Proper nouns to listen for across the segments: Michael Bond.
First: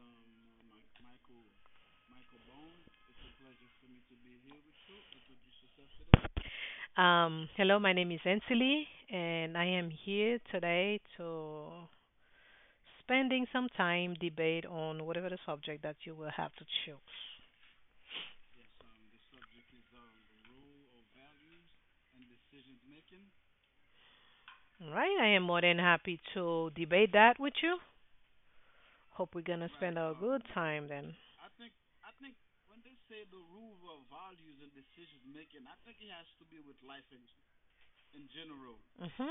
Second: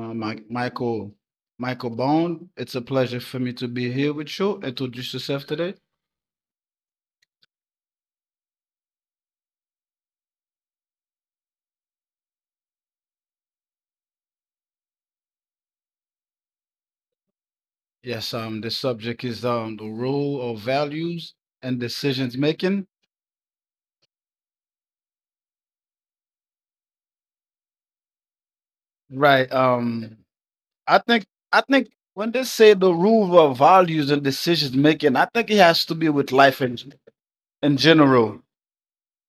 uh, Mi- Michael Michael Bond. It's a pleasure for me to be here with you. Introduce yourself today. Hello, my name is Ansley, and I am here today to spending some time debate on whatever the subject that you will have to choose. Yes, the subject is the role of values and decisions making. All right, I am more than happy to debate that with you. Hope we're Right. gonna spend a good time I then. think I think when they say the rule of values and decisions making, I think it has to be with life in general. Mhm.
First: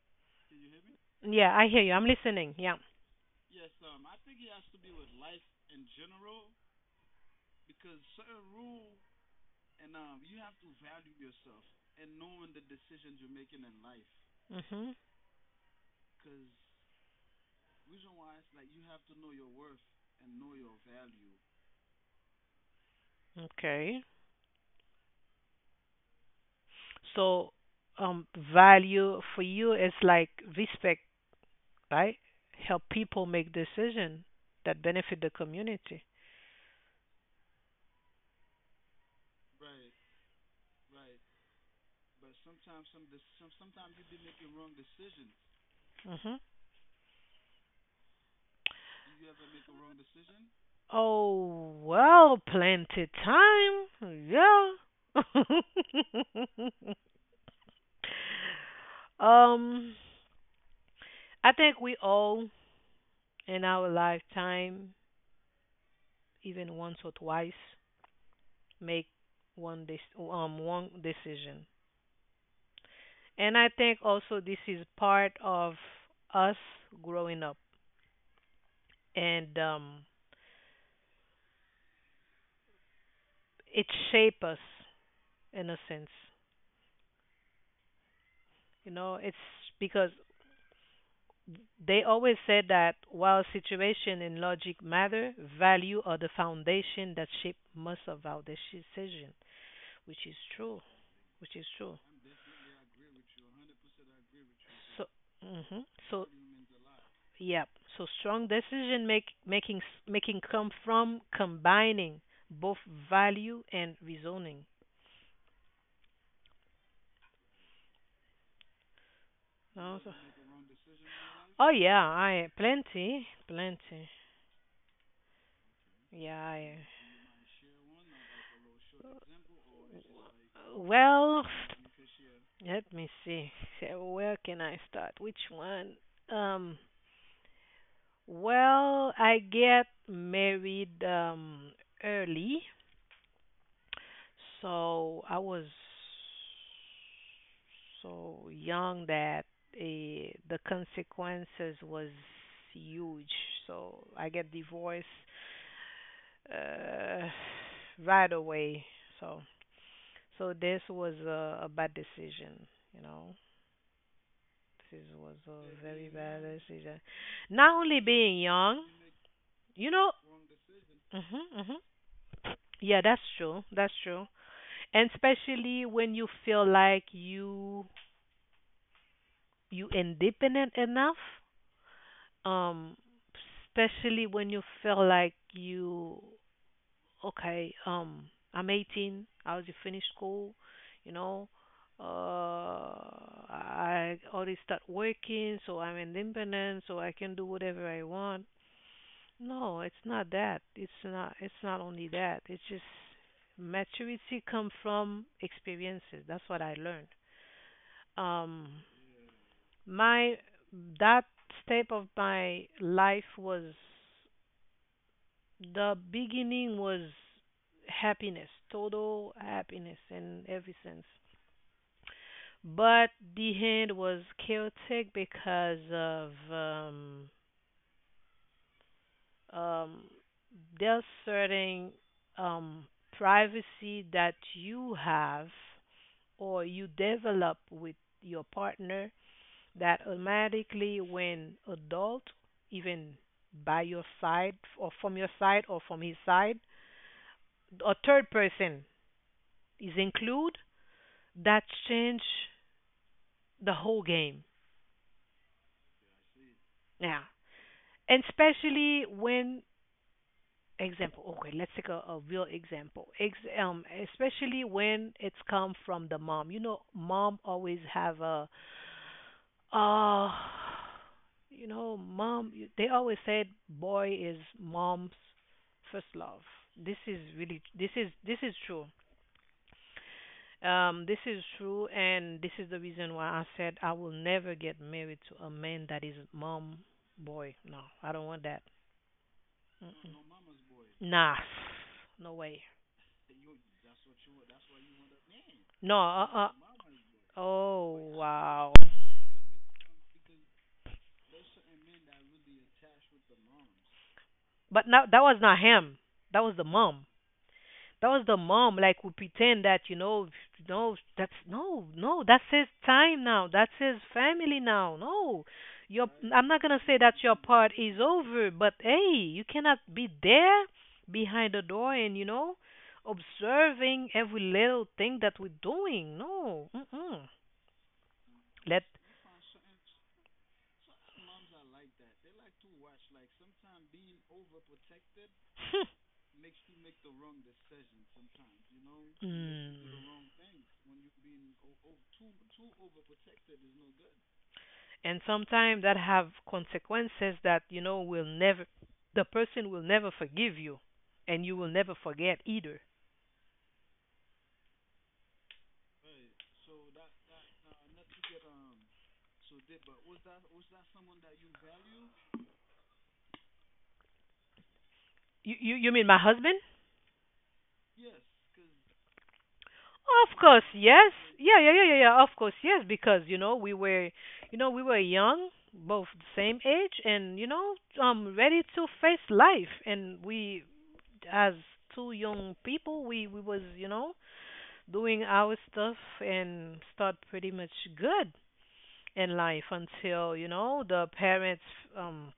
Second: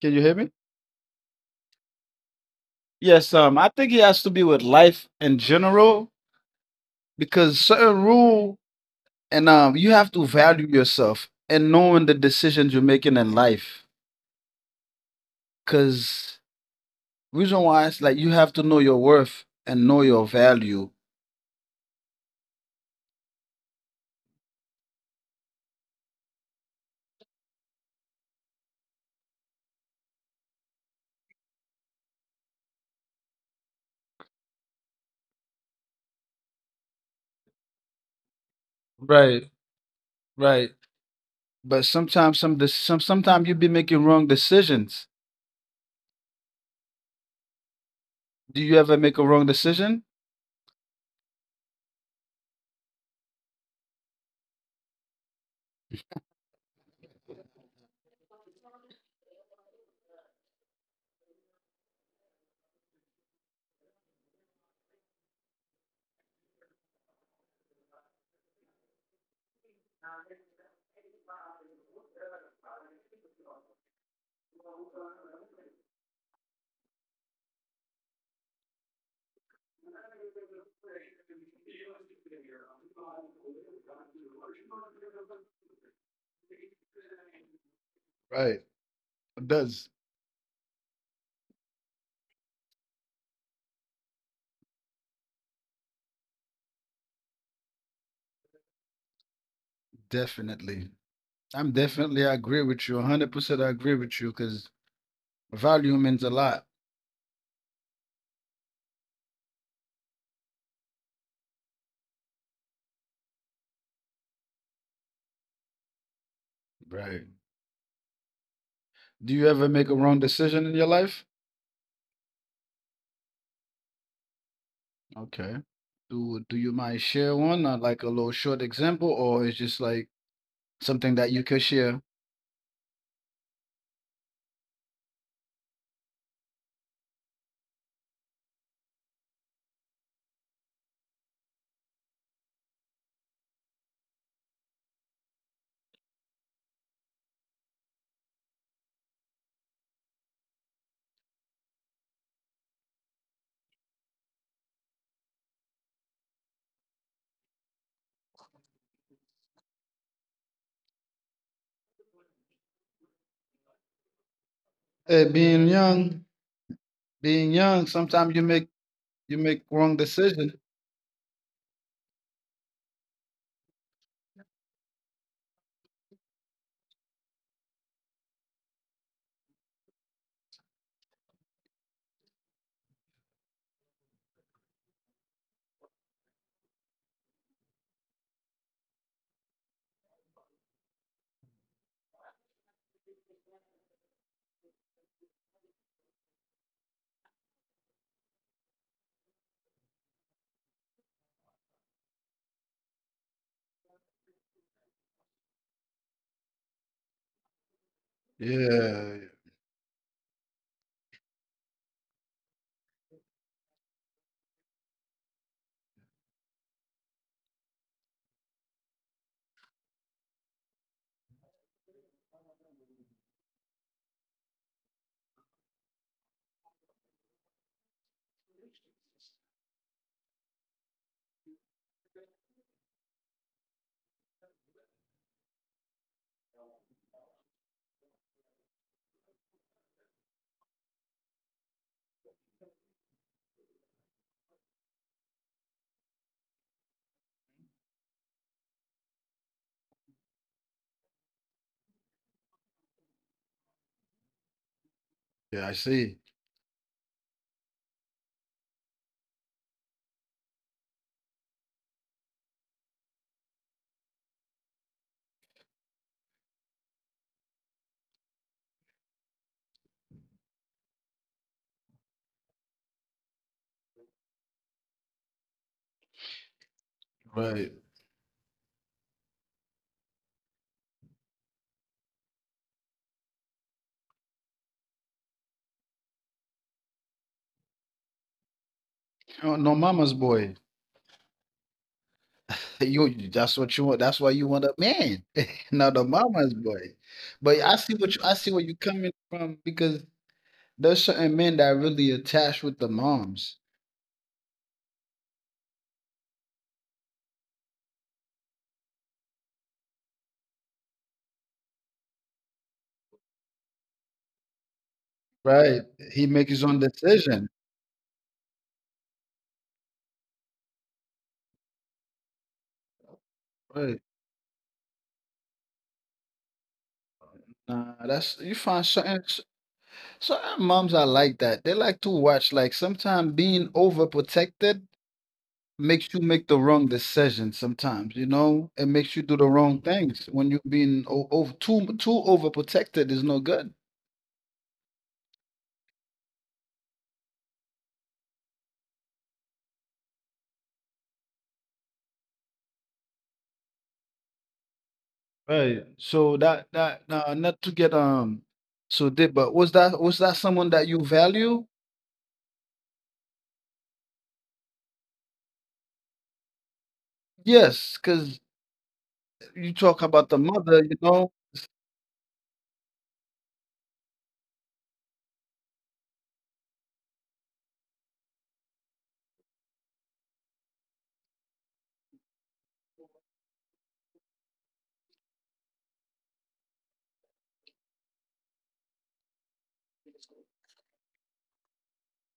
Can you hear me? Yeah, I hear you. I'm listening. Yeah. Yes, I think it has to be with life in general because certain rule and you have to value yourself and knowing the decisions you're making in life. Mhm. Cause reason why it's like you have to know your worth and know your value. Okay. So, value for you is like respect, right? Help people make decision that benefit the community. Right, right. But sometimes sometimes you be making wrong decisions. Mhm. Do you ever make a wrong decision? Oh, well, plenty time. Yeah. um, I think we all in our lifetime, even once or twice, make one decision, and I think also this is part of us growing up, and it shape us in a sense. Right. You know, it's It does. because they always said that while situation and logic matter, value are the foundation that shape most of our decision, which is true, Definitely. which is true. I agree with you. 100% I agree with you because So, hmm value means so a lot. yeah, so strong decision make making s- making come from combining both value and reasoning. Right. Do you ever make a No, wrong decision in your life? oh yeah, I plenty, plenty. Okay. Yeah, Do you mind share one, like a little short example, or it's just like something that well, you could share? let me see. So where can I start? Which one? Um, well, I get married early, so I was so young that the consequences was huge. So I get divorced uh right away. So so this was a bad decision, you know. This Hey, was being a very young, bad decision. being Not young, only sometimes being young, you make you wrong know. decision. hmm hmm Yeah, that's true. That's true. And especially when you feel like you independent enough. Um, Especially when you feel like you okay. I'm 18. I was finished school. You know, I already start working, so I'm independent, so I can do whatever I want. No, it's not that. It's not only that. It's just maturity come from experiences. That's what I learned. Um Yeah, my That step of my life was the beginning was happiness, total happiness in every sense. But the end was chaotic because of um, there's certain um, privacy that you have or you develop with your partner that automatically, when adult, even by your side or from your side or from his side, a third person is included, that change the whole game. yeah, I see. Yeah. And especially when. Example. Okay, let's take a real example. Especially when it's come from the mom. You know, mom always have uh, you know, mom. They always said, boy is mom's first love. This is really, Right. This is true. This is true, and this is the reason why I said I will never get married to a man that is mom boy. No, I don't want that. You're no mama's Mm-mm. boy. Nah, no way. Hey, you, that's what you want. That's why you want a man, No, not a mama's boy. But oh I see where wow. you're coming from because there's certain men that are really attached with the moms, But now that was not him. That was the mom. That was the mom, like, who pretend that, you know, no, that's no no that's his time now. That's his family now. No. right? Your He I'm make not his going to own say that your decision, part is over, but hey, you cannot be there behind the door and, you know, right? observing every little thing that we're doing. No. Mm-mm. Nah, that's you Let find certain moms are like that. They like to watch. Like sometimes being overprotected makes you make the wrong decision. Sometimes you know it makes you do the wrong things when you're mm. being o- over too too overprotected is no good. And sometimes that have consequences that, you know, will never. The person will never forgive you, and you will never forget either. Right. So that that not to get so deep, but was that someone that you value? You mean my husband? Yes, because you talk about Of the course, mother, you yes. know. Yeah, yeah, yeah, yeah, yeah, of course, yes, because, you know, we were young, both the same age, and, you know, ready to face life, and we, as two young people, we was, you know, doing our stuff and start pretty much good in life until, you know, the parents um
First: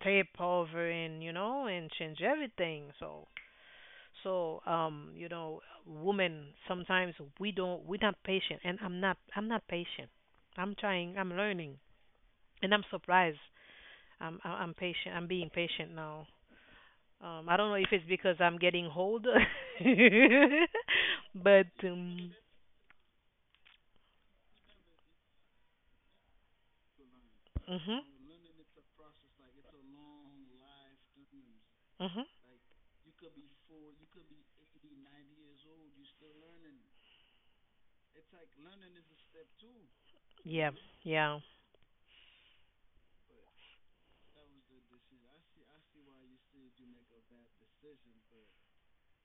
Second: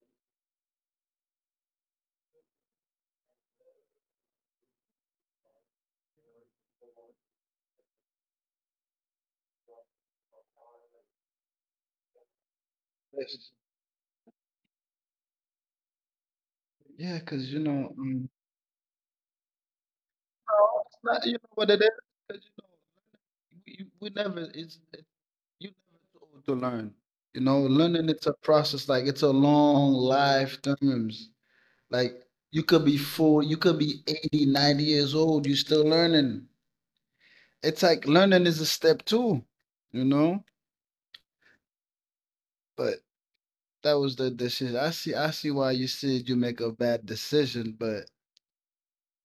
step over, and, you know, and change everything. So, women, sometimes we're not patient, and I'm not patient. I'm trying, I'm learning, and I'm surprised. Yes. I'm patient, I'm being patient now. Yeah, because I you don't know if know, it's because I'm getting older. no, it's not, you know But what it is. 'Cause, you know, we never you never too old to learn. You know, mhm. learning it's a process. Like it's a long lifetimes. Like Mhm. You could be 80, 90 years old. You still learning. It's like learning is a step too, you know. Yeah, yeah, But that was the decision. I see. I see why you said you make a bad decision, but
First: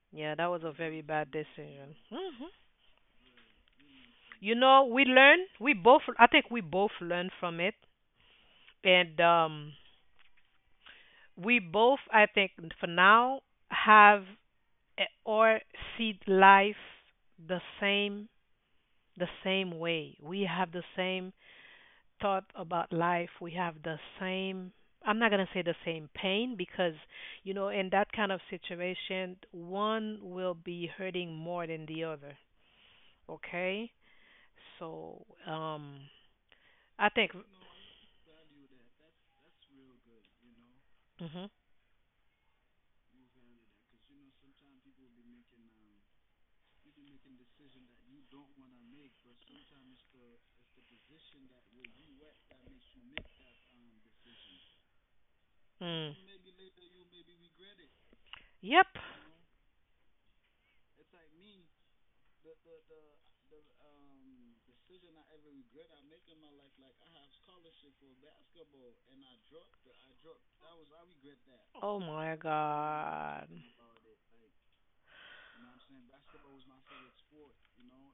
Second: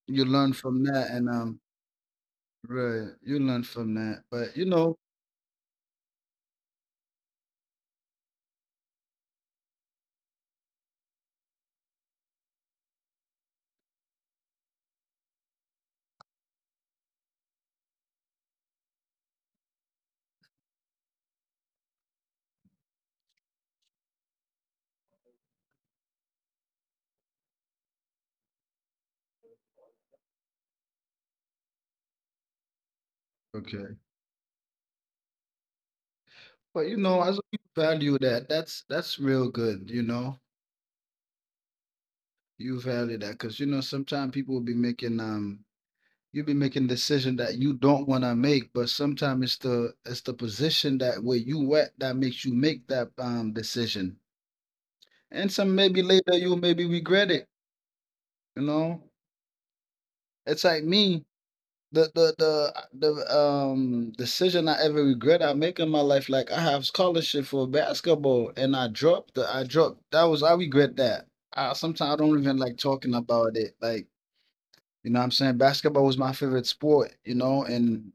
you yeah, that learn was a from very that, bad and decision. Right, you learn from that. You But you know, know, we learn. We both. I think we both learn from it, and we both. I think for now have or see life the same the same way. We have the same thought about life. We have the same. I'm not gonna say the same pain because, you know, in that kind of situation, one will be hurting more than the other. Okay? okay. So, But you I know, think, as you value that, that's real good. You know, mhm, you value that because you know sometimes people will be making you be making decision that you don't want to make, but sometimes it's the position that where you at that makes you make that decision and some maybe mm, later you maybe regret it. You yep. know, it's like me. The the the the decision I ever regret I make in my life, like I have scholarship for basketball and I dropped that was I regret that. Oh I my don't even like talking God. about it. Like, you know what I'm saying? Basketball was my favorite sport, you know, and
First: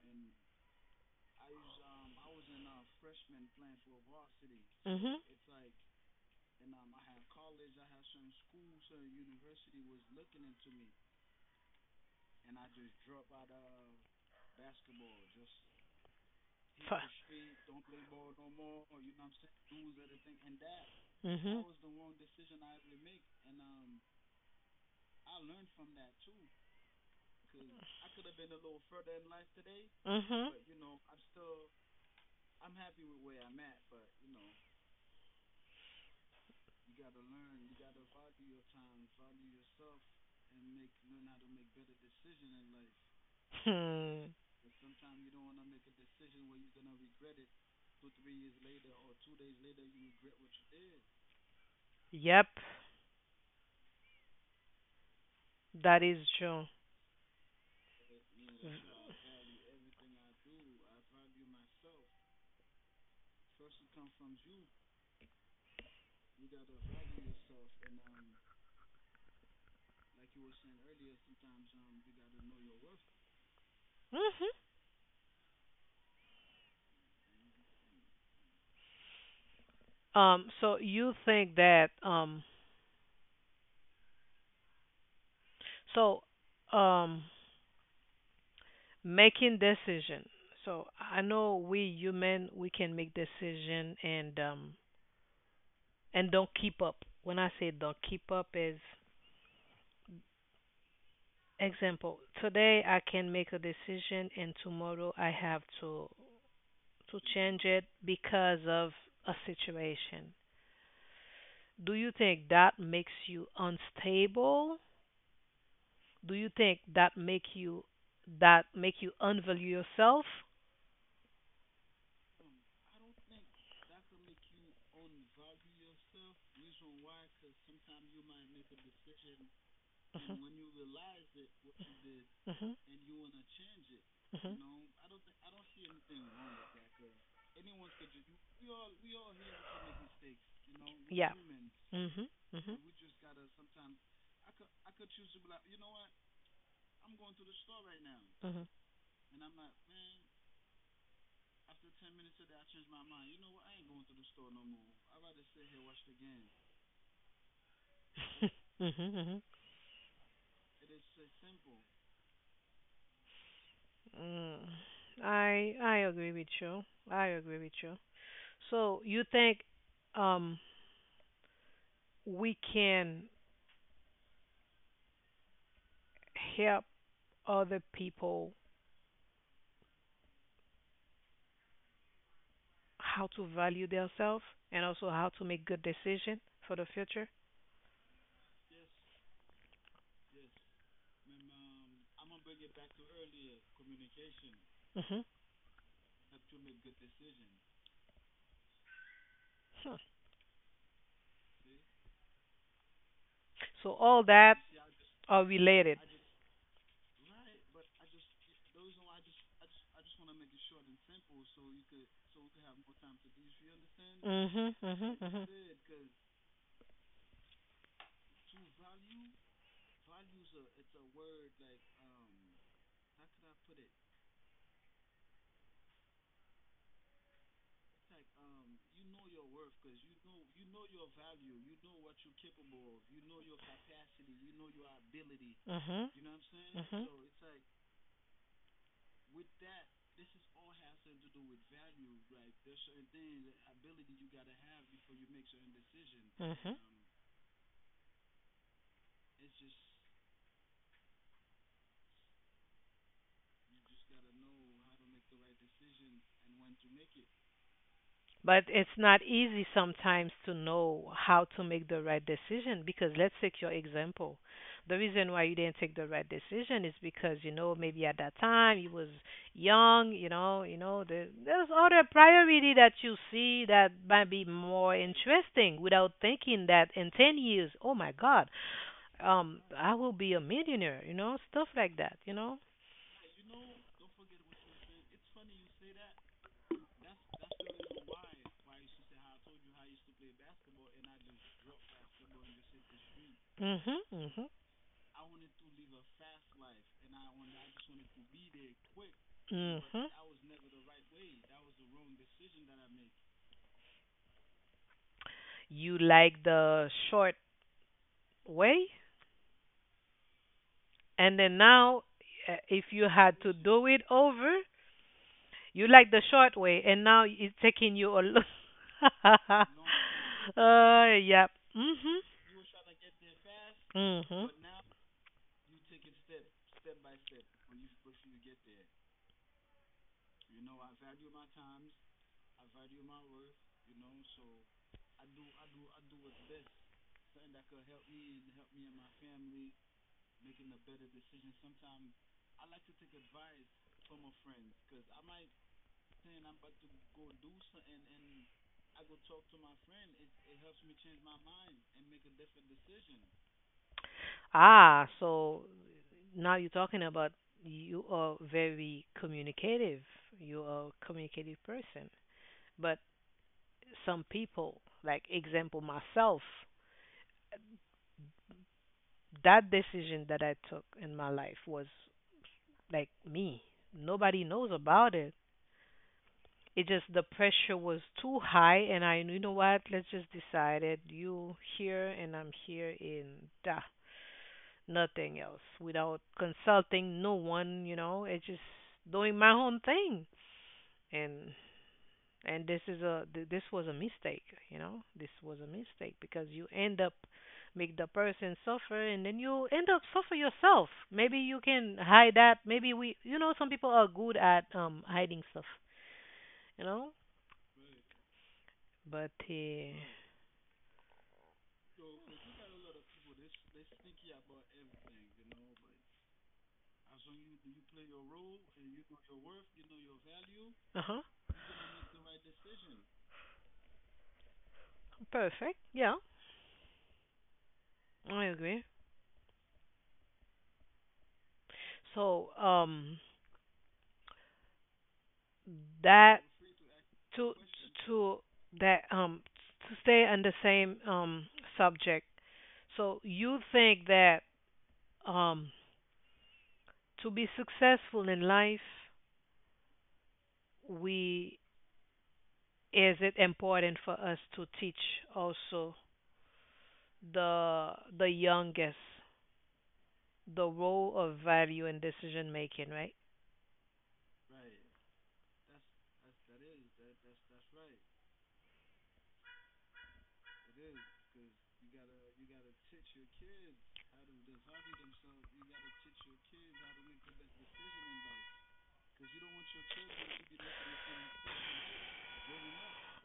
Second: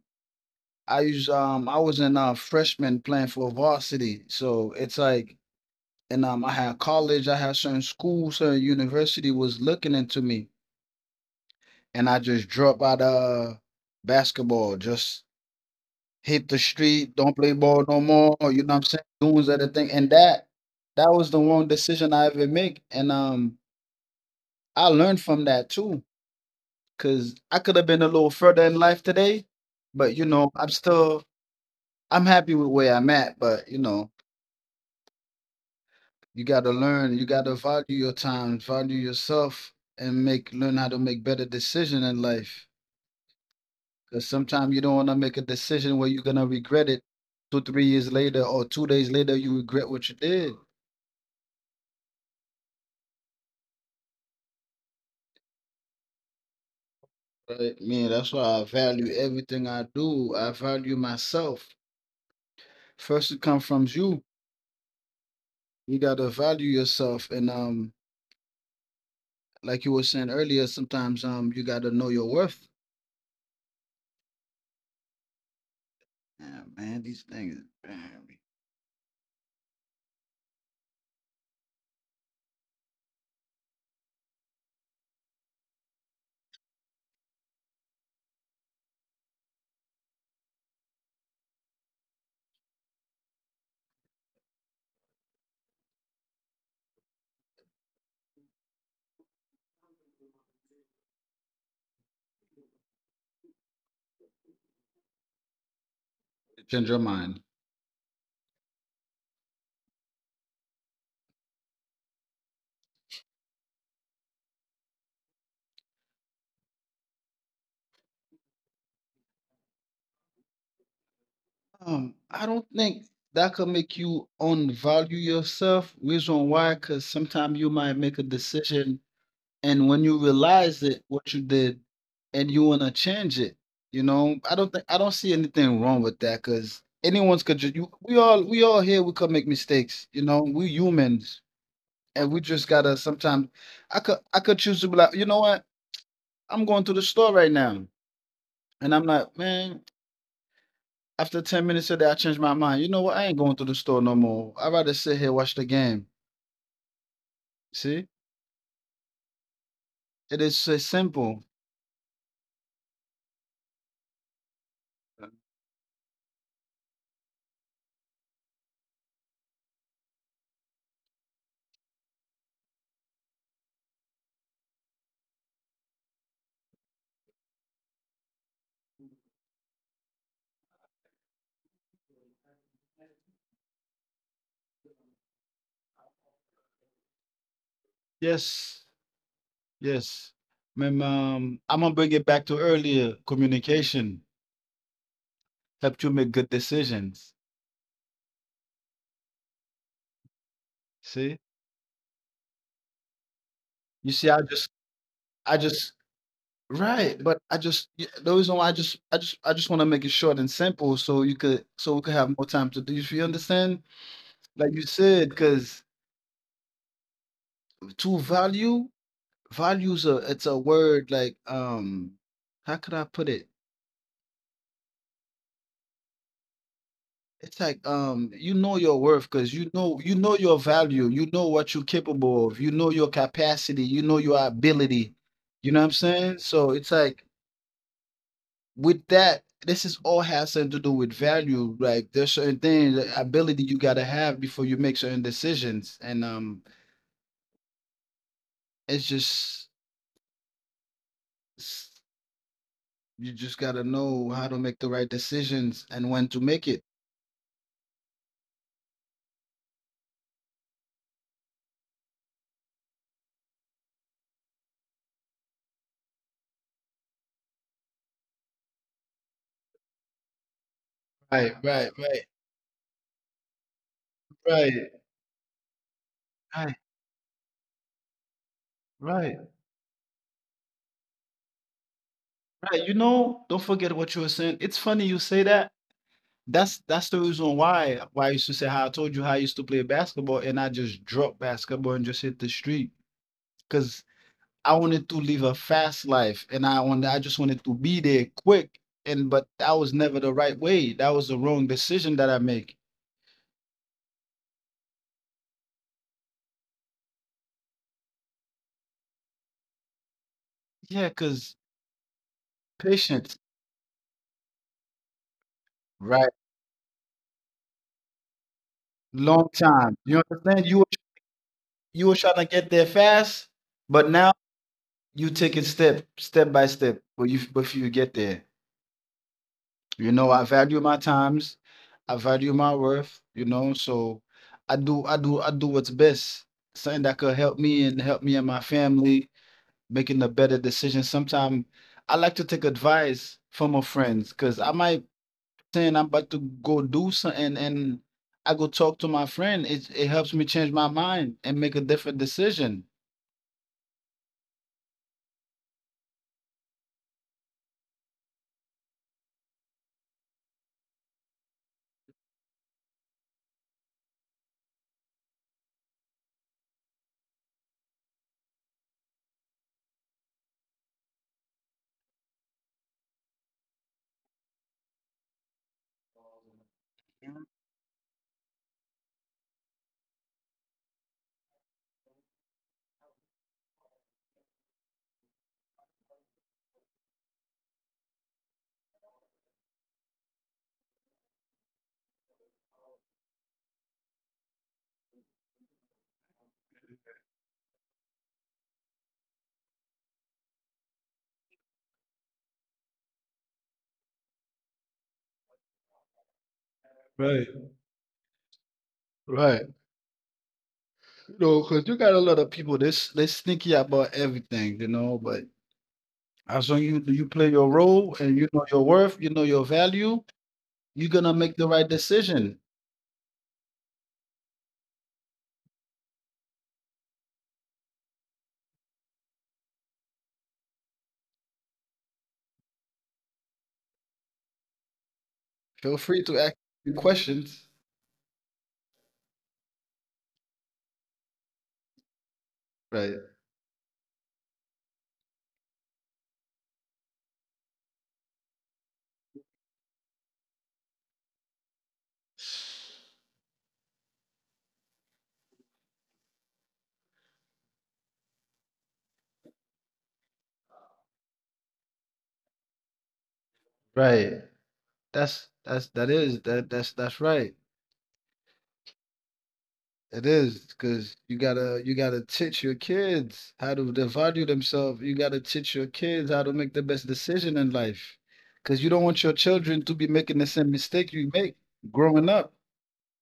I was in freshman playing for varsity. So it's Mhm. like and I had college, I had certain schools, certain university was looking into me and I just dropped out of basketball. Just hit the Fu- street, don't play ball no more. You know what I'm saying? Doing other thing, and that was the Mhm. wrong decision I ever make. And I learned from that too, cause I could have been a little further in life today, but you know, Mhm. I'm happy with where I'm at. But you know, you got to learn. You got to value your time, value yourself, and make learn how to make better decision in life. Because Hmm. sometimes you don't want to make a decision where you're gonna regret it two, 3 years later, or 2 days later, you regret what you did. Yep. That is true. Right? Man, that's why I value everything I do. I value myself. First, it comes from you. You gotta value yourself, and like you were saying earlier, sometimes you gotta know your worth. Mhm. Yeah, man, these things man, So you think that So um. making decision. So I know we human we can make decision, and and don't keep up. When I say don't keep up is, example, today I can make a decision, and tomorrow I have to change your to mind. change it because of a situation. Do you think that makes you unstable? Do you think that make you unvalue yourself? I don't think that could make you unvalue yourself. Reason why? Because sometimes you might make a decision and when you Mhm. realize it what you did and you want Mhm. to change it, you know, Mhm. I don't see anything wrong with that because anyone's could ju- you, we all here we could make mistakes, you know, we Yeah. humans Mhm. and we just Mhm. gotta sometimes I could choose to be like, you know what, I'm going to the store right now Mhm. and I'm like, man, after 10 minutes of that I changed my mind, you know what, I ain't going to the store no more, I'd rather sit here watch the game. See, Mhm. Mhm. it is so simple. Mm. I agree with you. I agree with you. So you think, um we can help other people how to value themselves and also how to make good decision for the future? Yes. Yes. Ma'am, I'm gonna bring it back to earlier. Communication Mhm. helped you make good decisions. Huh. See? So You all see, that are I just related. right, but the reason why I just wanna make it short and simple so you could so we could have more time to do, if you understand? Like Mhm. you Mhm. said, Mhm. because to value, values are it's a word like how could I put it? It's like you know your worth because you know your value, you know what you're capable of, you know your capacity, you know your ability. You know what I'm Mhm. saying? So it's Mhm. like with that, this is all has something to do with value. Like there's certain things, that ability you gotta have before you make certain decisions. And Mhm. it's just s- you just gotta know how to make the right decisions and when to make it. But it's not easy sometimes to know how to make the right decision because let's take your example. The reason why you didn't take the right decision is because, you know, maybe at that time you was young, you know, Right, there's right, other right, priority that you see that might be right, more interesting without thinking right, that in 10 years, oh my God, right. I will be a millionaire, you know, stuff like that, you know. Right, you know, don't forget what you were saying. It's funny you say that. That's the reason why I used to say how I told you how I used to play basketball and I just dropped basketball and just hit the street Mhm, because mhm. I wanted to live a fast life and I just wanted to be there quick and but that was Mhm. never the right way. That was the wrong decision that I make. You like the short way. Yeah, And then because now, if you patience, had to do it over, you like the right? short way, and now it's taking you a Long lot. time. You understand? Yeah. You were Mhm. trying to get there fast, but now Mhm. you take it step by step. But you but if you get there. You know, I value my times, I value my worth, you know, so I do what's best. Something that could help me and my family making a better decision. Sometimes I like to take advice from my friends because I might saying I'm about to go do something and I go talk to my friend. It helps me change my mind and make a different decision. Ah, so now you're talking about, you are very communicative. You are a communicative person. But some people, like example myself, that decision that I took in my life was like me. Nobody knows about it. It just the pressure was too high, and I, you know what? Let's just decide it. You here and I'm here in da, nothing else. Without consulting no one, you know, it's just doing my own thing. And and this is this was a mistake, you know. This was a mistake because you end up make the person suffer and then you end up suffer yourself. Maybe you can hide that. Maybe we, you know, some people are good at hiding stuff, you know. Right. But Right. You know, because you got a lot of people this they sneaky about everything, you know, but as long you play your role and you know your worth, you know your value, you're uh-huh. gonna make the right decision. Perfect. Yeah, I agree. So, Feel free to that ask me to questions. to that to stay on the same subject. Right. So you think that, um to be successful in life, we. Is it important for us to teach also the the youngest the role of value in decision making, right? Right. That's that is that that's right. It is because you gotta teach your kids how to the value themselves. You gotta teach your kids how to make the best decision in life. Because you don't want your children to be making the same mistake you make growing up.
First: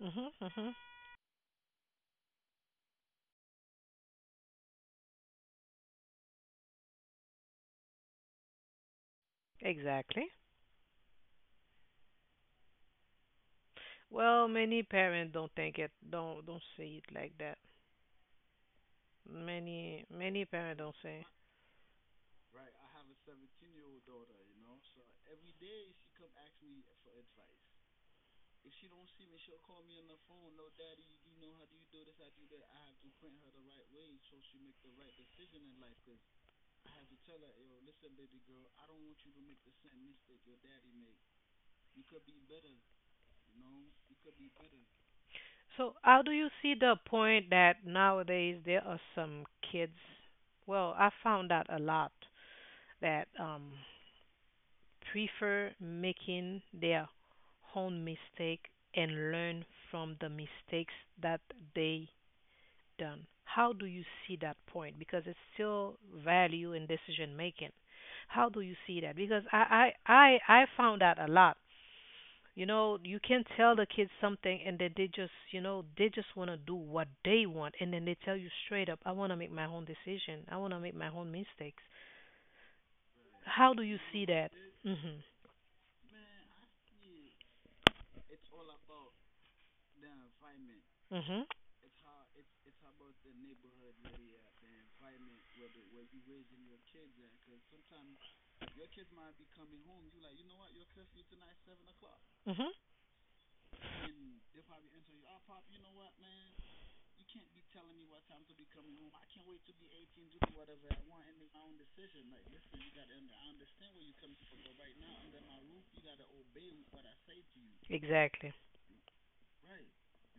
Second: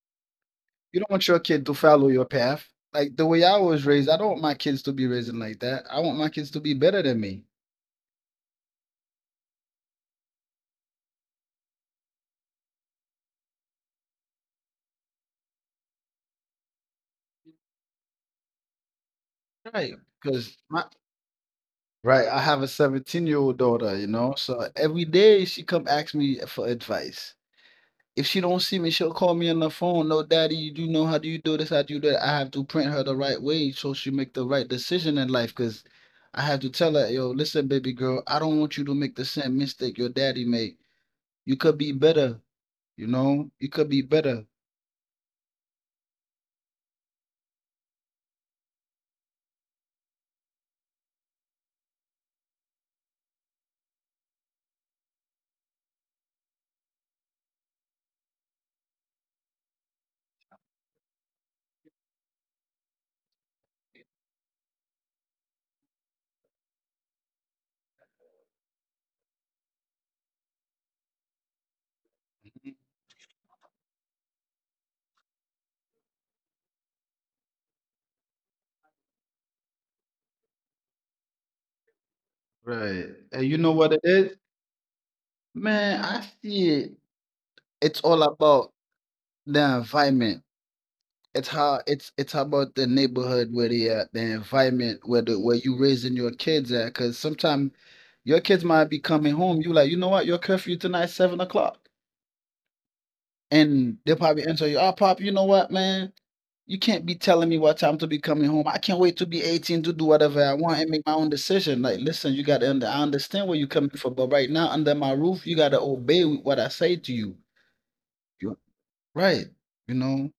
Mhm. Mhm. You don't want your kid to follow your path. Like the way I was raised, I don't want my kids to be raised like that. I want my kids to be better than me. Exactly. Well, many parents don't think it, don't see it like that. Right. Many Because parents my don't say. right, I have a 17-year-old daughter, you know. So every day she come ask me for advice. If she don't see me, she'll call me on the phone. No, daddy, you do know how do you do this? How do you do that? I have to print her the right way so she make the right decision in life. Cause I have to tell her, yo, listen, baby girl, I don't want you to make the same mistake your daddy made. You could be better, you know. You could be better. So, how do you see the point that nowadays there are some kids? Well, I found out a lot that prefer making their own mistake and learn from the mistakes that they done? How do you see that point? Because it's still value in decision making. How do you see that? Because I found that a lot. You know, you can tell the kids something and then they just, you know, they just want to do what they want and then they tell you straight up, I want to make my own decision. I want to make my own mistakes. Right. And you know How do what you it see is? that? Mhm. Man, I see it. It's all about the environment. Mhm. It's how it's about the neighborhood where they at, the environment where the where you raising your kids at. Cause sometimes your kids might be coming home. You like, you know what, your curfew tonight 7 o'clock. Mhm. And they'll probably answer you, "Oh pop, you know what, man? You can't be telling me what time to be coming home. I can't wait to be 18 to do whatever I want and make my own decision." Like, listen, you gotta I understand where you're coming from, but right now under my roof, you gotta obey what I say to you. Exactly. You right, you know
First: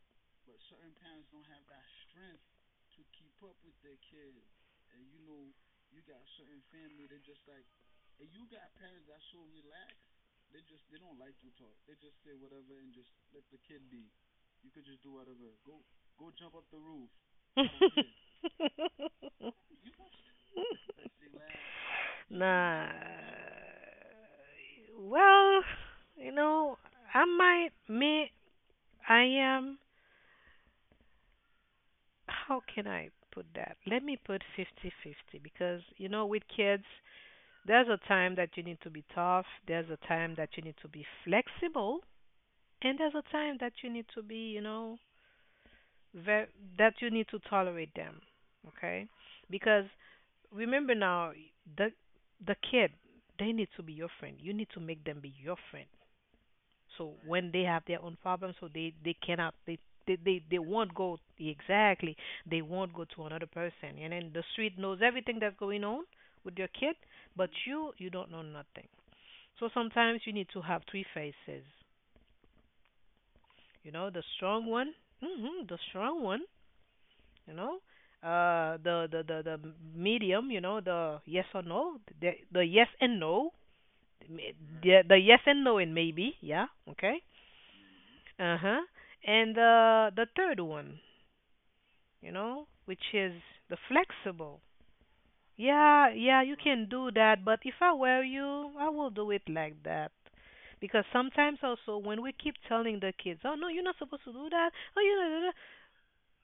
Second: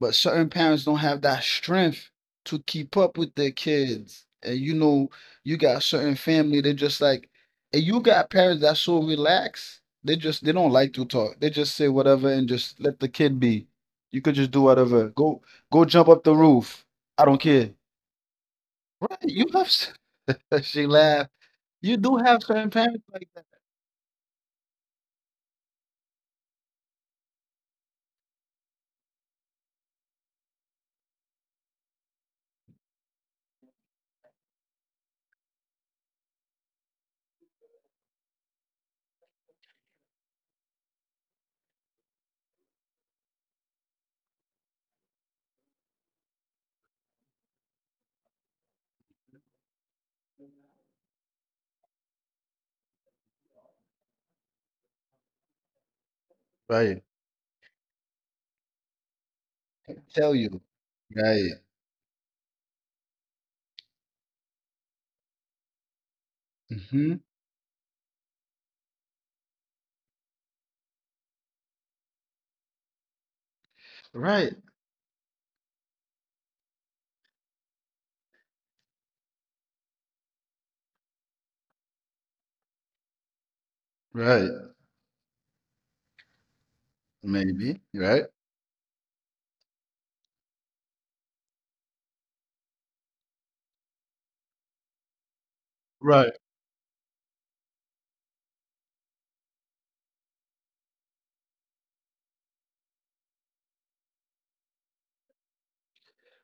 but certain parents don't have that strength to keep up with their kids. And you know, you got certain family, they just like, and you got parents that's so relaxed, they don't like to talk. They just say whatever and just let the kid be. You could just do whatever. Go jump up the roof. I don't care. Right. She laughed. You do have certain Nah. parents like that. Well, you know, I might, may, I am, how can I put that? Let me put 50-50 because, you know, with kids, there's a time that you need to be tough, there's a time that you need to be flexible, and there's a time that you need to be, you know, ve- that you need to tolerate them, okay? Because remember now, the the kid, they need to be your friend. You need to make them be your friend. Right. So when they have their own problems, so they cannot Tell you. they won't go. Right. Exactly. They won't go to another person, and then the street knows everything that's going on with your kid, hmm but you don't know nothing. So sometimes you need to have three faces. You know, the Right. strong one, the strong one. You know, the medium. You know, the yes or no, the yes and no, Right. the yes and no and maybe, yeah, okay. Maybe. Right. Uh-huh. And the third one, you know, which is the flexible. Yeah, Right. yeah, you can do that, but if I were you, I will do it like that. Because sometimes also when we keep telling the kids, "Oh no, you're not supposed to do that." Oh, you know, da- da,"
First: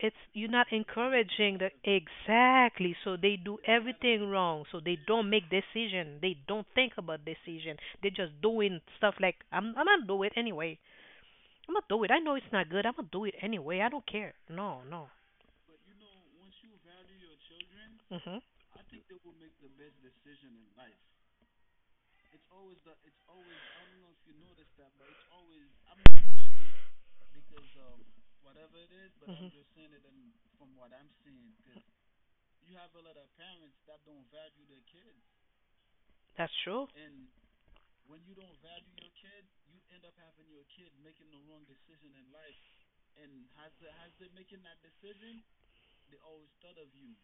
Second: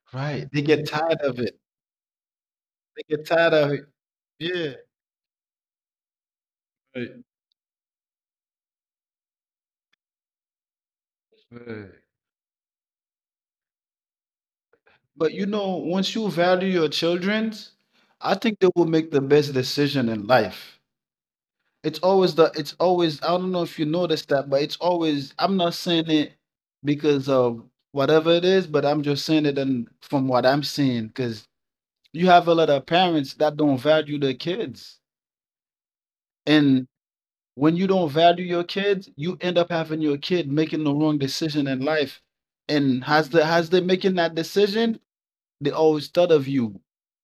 it's Right, you're they not get tired of it. encouraging the exactly. So They get they tired do of it. everything wrong. Yeah. So they don't make decision. They don't think about Right, decision. They're just doing stuff like I'm not do it anyway. I'm gonna right. do it. I know it's not good. I'm gonna do it anyway. I don't care. No, no. But, you know, once you value your children's, I Mhm. think they will make the best decision in life. It's always, I don't know if you noticed that, but it's always, I'm not saying it because of whatever it is, but I'm just saying it Mhm. and from what I'm seeing, because you have a lot of parents that don't value their kids. That's And, true. when you don't value your kids, you end up having your kid making the wrong decision in life. And has they making that decision, they always thought of you.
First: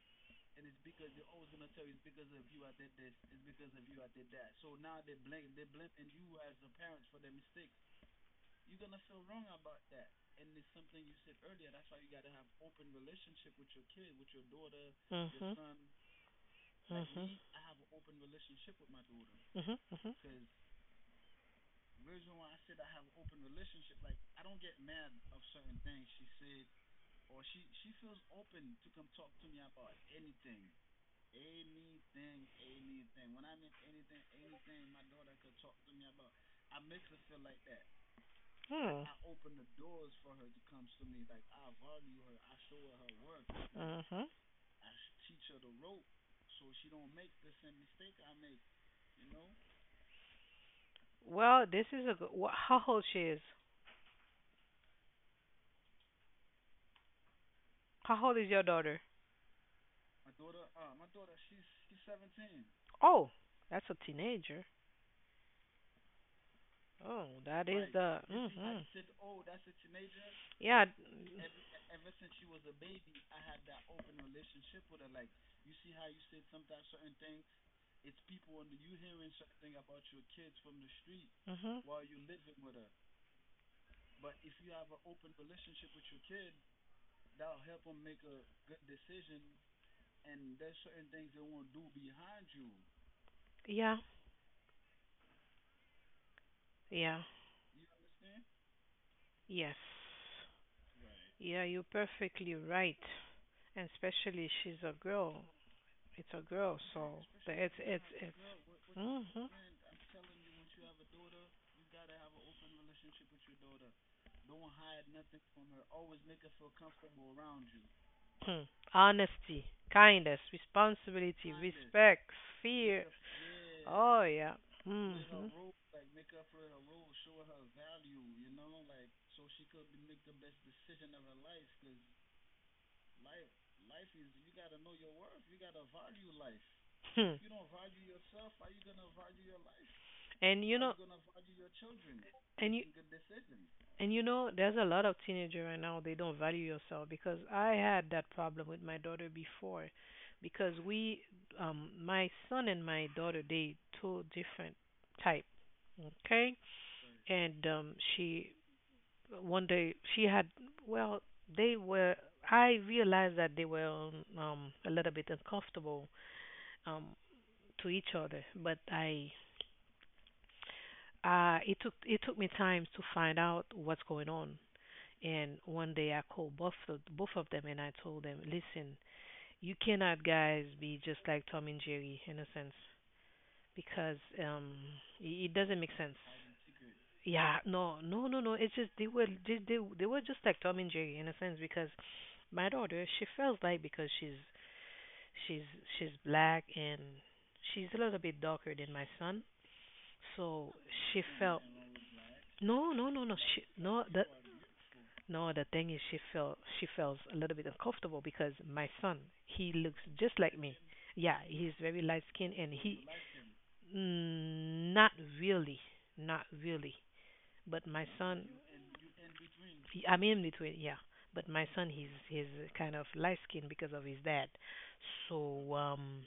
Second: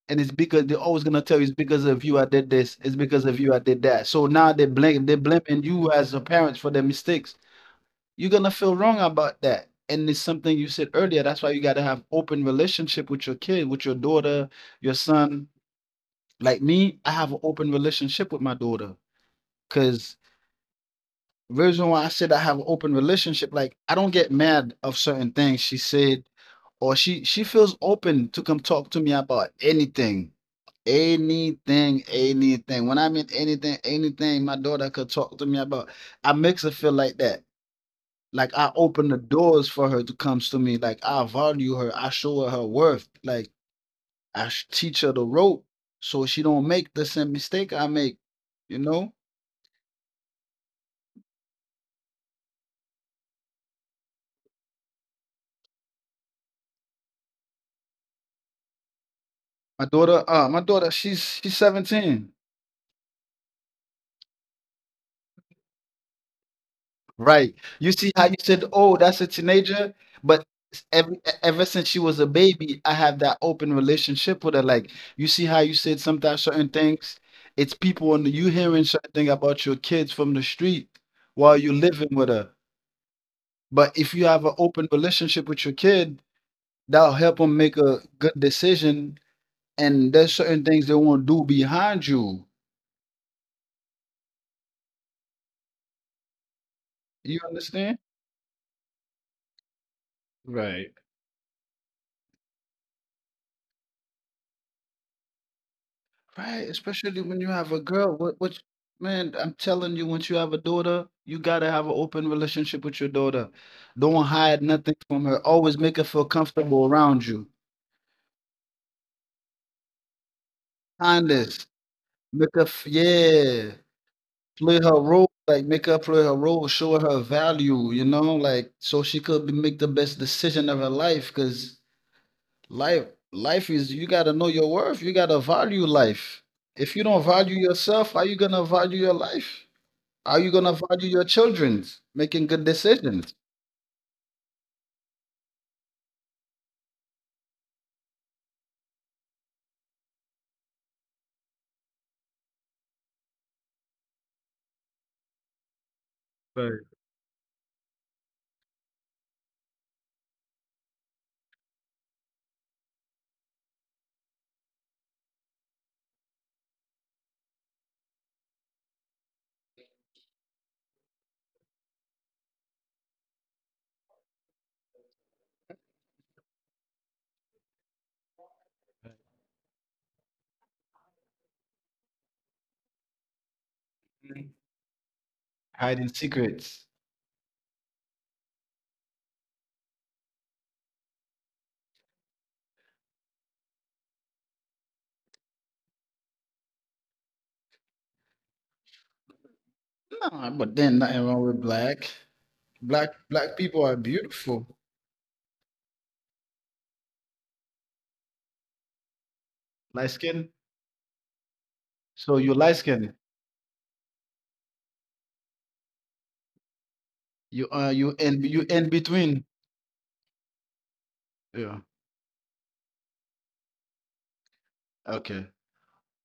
And it's because they're always gonna tell you, it's because of you I did this, it's because of you I did that. So now they blaming you as a parent for their mistakes. You're gonna feel wrong about that. And it's something you said earlier. That's why you gotta have open relationship with your kid, with your daughter, your Mhm. son. Mhm. Like me, I have Mhm. an open relationship with my daughter Mhm. because reason why I said I have an open relationship, like I don't get mad of certain things she said, or she feels open to come talk to me about anything, anything, anything. When I mean anything, anything, my daughter could talk to me about. I makes her feel like that. Like I Hmm. open the doors for her to come to me. Like I value her. I show her her worth. Like Mhm. Teach her the rope so she don't make the same mistake I make. You know, Well, this is a good. Wha How old she is? How old is your daughter? my daughter. My daughter. She's 17. Oh, that's a teenager. Oh, Right. that is You see the. how you said, Mhm. "Oh, that's a teenager," but Yeah. Ever since she was a baby, I have that open relationship with her. Like, you see how you said sometimes certain things, it's people on the, you hearing certain thing about your kids from the street while you're Mhm. living with her. But if you have an open relationship with your kid, that'll help them make a good decision. And there's certain things they won't do behind you. Yeah. Yeah. You understand? Yes. Right. Yeah, you're perfectly right. And especially she's a girl. It's a Right, girl, so especially when you have it's a it's girl. It's Man, Mhm. I'm telling you, once you have a daughter, you gotta have an open relationship with your daughter. Don't hide nothing from her. Always make her feel comfortable around you. Hmm. Honesty, kindness, responsibility, Kindness. respect, Make her, f- fear. yeah, Oh yeah. play her role. Mhm. Like make her play her role, show her value, you know, like so she could be, make the best decision of her life. Cause life, life is you gotta know your worth. You gotta value life. If you don't Hmm. value yourself, how you gonna value your life? How you And gonna you know, value your children's making good and you decisions? And you know, there's a lot of teenagers right now, they don't value yourself because I had that problem with my daughter before because we my son and my daughter, they two different type, okay? Sorry. And she one day she had, well, they were, I realized that they were a little bit uncomfortable um to each other, but I it took me time to find out what's going on. And one day I called both of them and I told them, listen, you cannot guys be just like Tom and Jerry in a sense because um it doesn't make Hiding sense. secrets. Yeah, no, no, no, no. It's just they were just like Tom and Jerry in a sense because my daughter she feels like, because she's she's black and she's a little bit darker than my son, No, so but then she nothing wrong felt, with black. no, Black no, no, no, black she, people are no, the. beautiful. No, the thing is she feels a little bit uncomfortable because my son, he looks Light just skin. like me. Yeah, he's very light So you skinned and light he skin. mm, not really, not really. You But my you in son, between. he, I'm in between, yeah. But my Yeah. son, he's kind of light skinned because of his dad. Okay. So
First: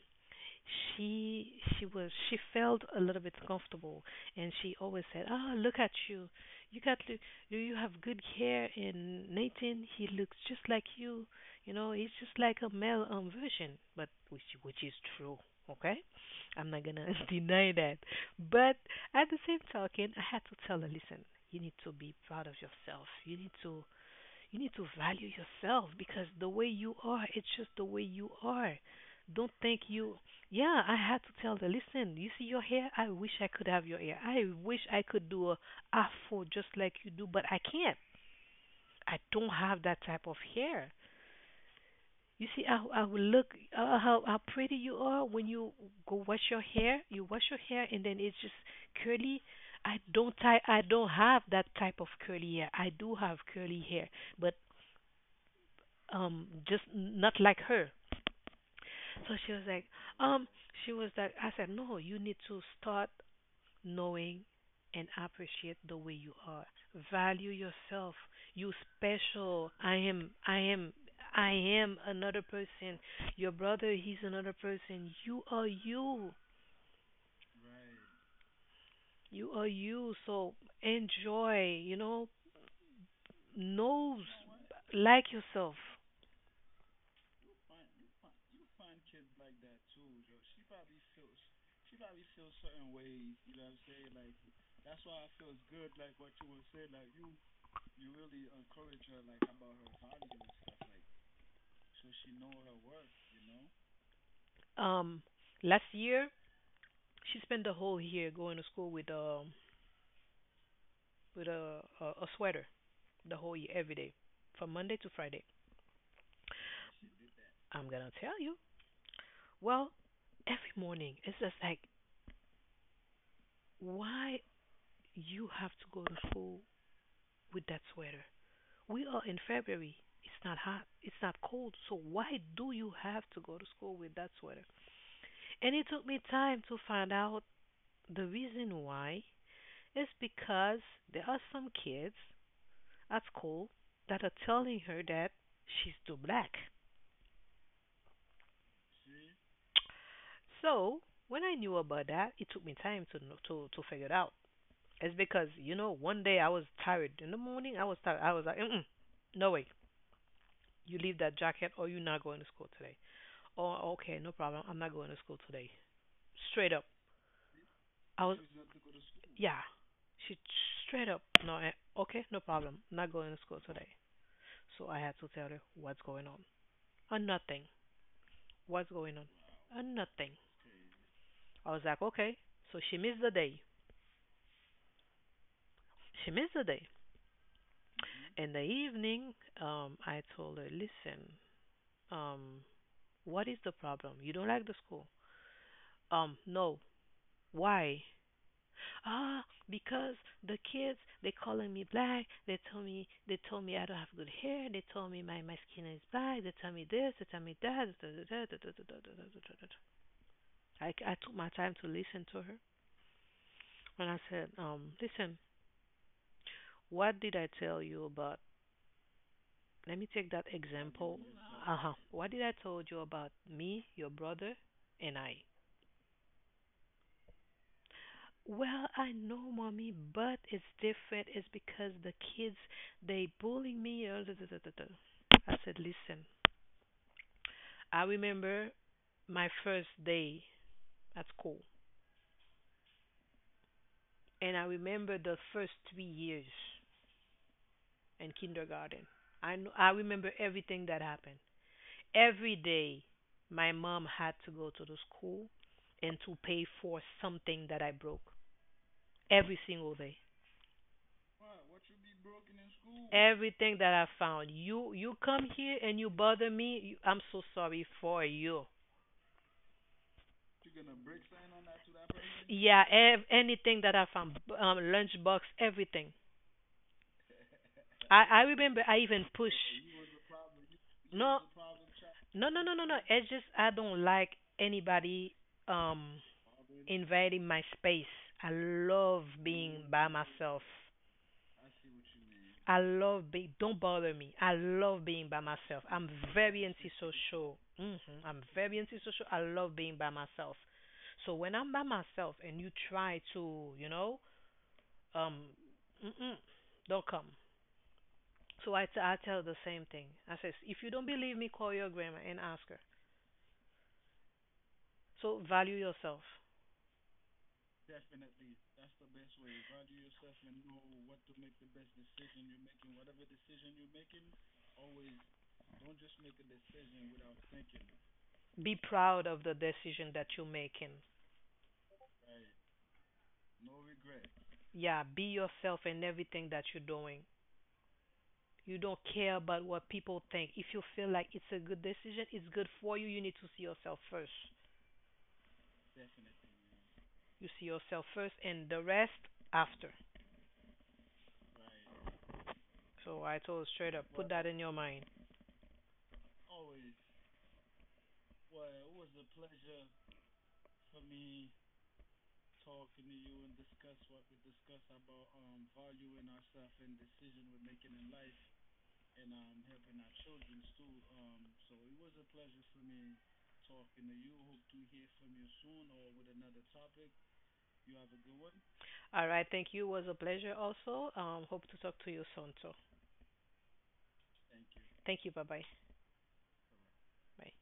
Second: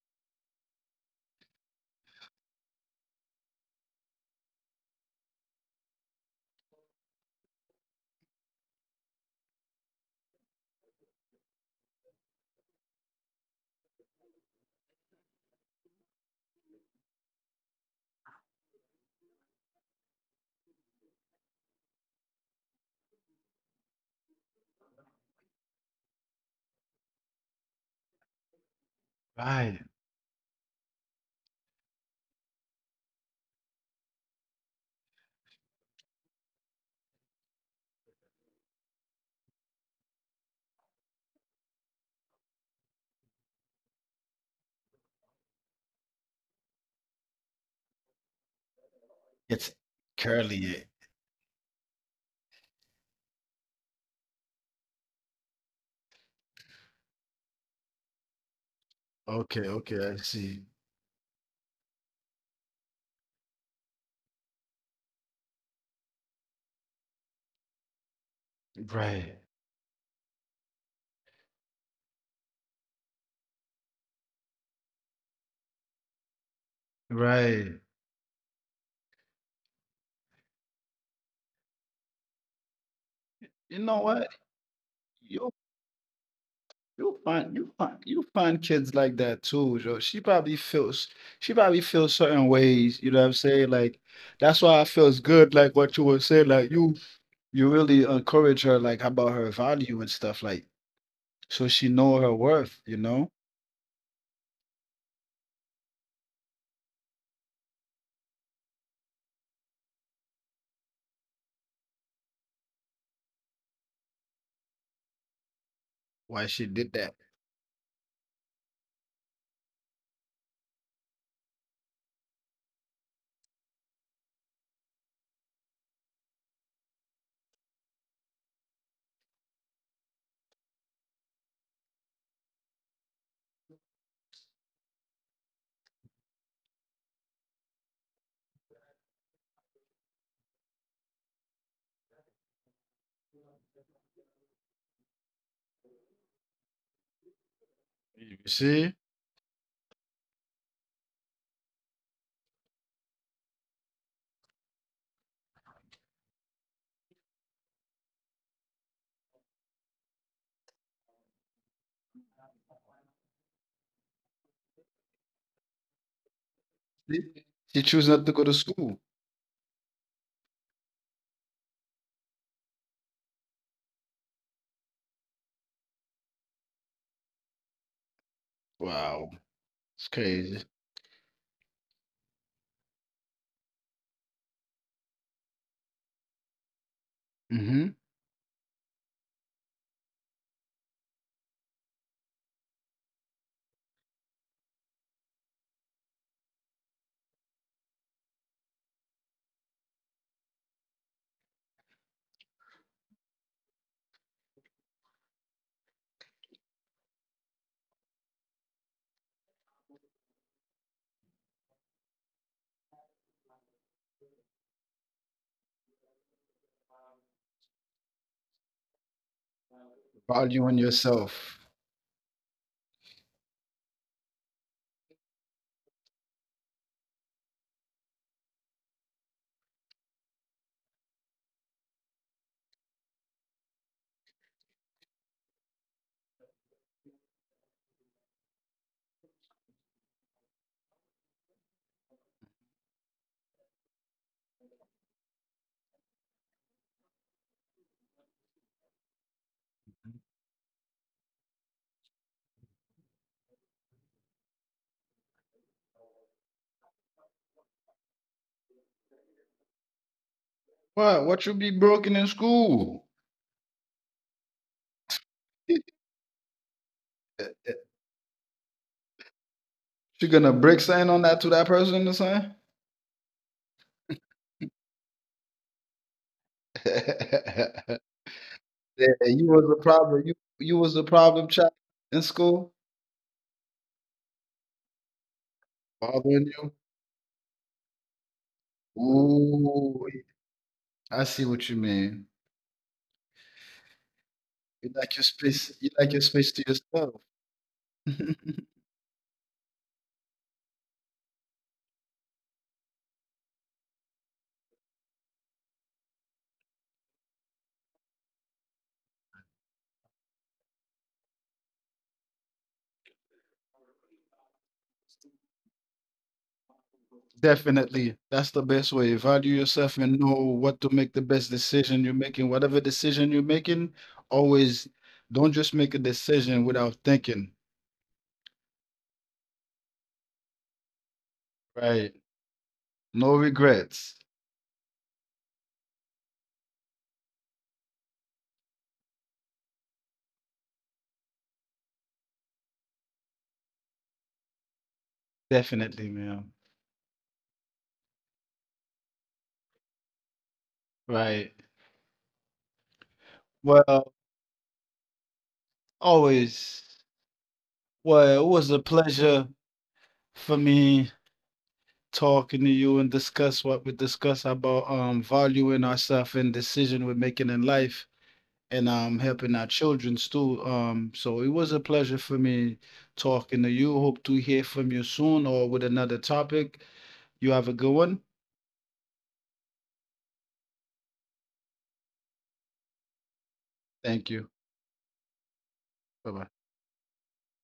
she she felt a little bit comfortable, and she always said, "Ah, look at you! You got look, you have good hair, and Nathan he looks just like you. You know, he's just like a male version, but which is true." Okay, I'm not gonna deny that, but at the same token, I had to tell her, listen, you need to be proud of yourself. You need to value yourself because the way you are, it's just the way you are. Don't Right. think you. Yeah, I had to tell them. Listen, you see your hair. I wish I could have your hair. I wish I could do a afro just like you do, but I can't. I don't have that type of hair. You see how I look, how pretty you are when you go wash your hair. You wash your hair and then it's just curly. It's I don't I curly. I don't have that type of curly hair. I do have curly hair, but just not like her. So Okay, okay, I um see. she was like, I said, no, you need to start knowing and appreciate the way you are, value yourself, you Right. special, I am another person, your brother he's another person, you are you Right. you are you so enjoy, you know You know know what? like Yo. yourself. You'll find you find kids like that too, yo. She probably feels certain ways, you know what I'm saying? Like that's why I feels good, like what you were saying, like you really encourage her like about her value and stuff, like so she know her worth, you know, um Last year she spent the whole year going to school with a sweater, the whole year, every day, from Monday to Friday. why she did that. I'm gonna tell you. Well, every morning, it's just like, why you have to go to school with that sweater? We are in February. It's not hot. It's not cold. So why do you have to go to school with that sweater? And it took me time to find out the reason why. It's because there are some kids at school that are telling her that she's too black. You see? So when I knew about that, it took me time to to figure it out. It's because, one day I was tired in the morning. I was tired. I was like, mm-mm, no way, you leave that jacket or you're not going to school today. Oh, okay, no problem. I'm not going to school today. Straight up. She she choose not I to was, go to school. yeah. She straight up no. I, okay, no problem. Not going to school today. So I had to tell her what's going on. Nothing. What's going on? Wow, it's Nothing. crazy. I was like, okay. So she missed the day. She missed the day. Mm-hmm. In the evening, I told her, listen, um, what is the problem? You don't like the school? No. Why? Ah, because the kids they calling me black. They told me I don't have good hair. They told me my skin is black. They tell me this. They tell me that. I took my time to listen to her, and I said, listen, what did I tell you about. Let me take that Valuing example. yourself. Uh huh. What did I told you about me, your brother, and I? Well, I know, mommy, but it's different. It's because the kids they bullying me. Duh, duh, duh, duh, duh." I said, listen. I remember my first day at school, and I remember the first 3 years in kindergarten. I remember everything that happened. Every day, my mom had to go to the school and to pay for something that I broke every single day. What you be broken in school? Everything that I found, you come here and you bother me. You, I'm so sorry for you. She gonna break something on that to that person or something? Yeah, anything that I found, lunchbox, everything. I remember I Yeah, even you push. was a problem. You was a No, problem child in no, no, school, no, no, no. It's just I don't like anybody um bothering you? invading my space. I love being Ooh, by myself. I see what you mean. I love being. Don't bother me. I You love like your being by space. myself. You I'm like your space to very yourself. antisocial. Hmm. I'm very antisocial. I love being by myself. So when I'm by myself and you try to, um, mm-mm, don't come. So I, I tell the same thing. I says, if you don't believe me, call your grandma and ask her. So value yourself. Definitely, that's the best way. Value yourself and know what to make the best decision you're making. Whatever decision you're making, always don't just make a decision without thinking. Be proud of the decision that you're making. Right. No regrets. Yeah, be yourself in everything that you're doing. You don't care about what people think. If you feel like it's a good decision, it's good for you, you need to see yourself first. Definitely, ma'am. You see yourself first and the rest after. Right. So I told straight up, Well, put that in your mind. always. Well, it was a pleasure for me talking to you and discuss what we discuss about valuing ourselves and decision we're making in life and helping our children too. So it was a pleasure for me talking to you. Hope to hear from you soon or with another topic. You have a good one. All right, thank you. It was a pleasure also. Hope to talk to you soon. So Thank you. thank you. Bye bye. Bye bye. Bye.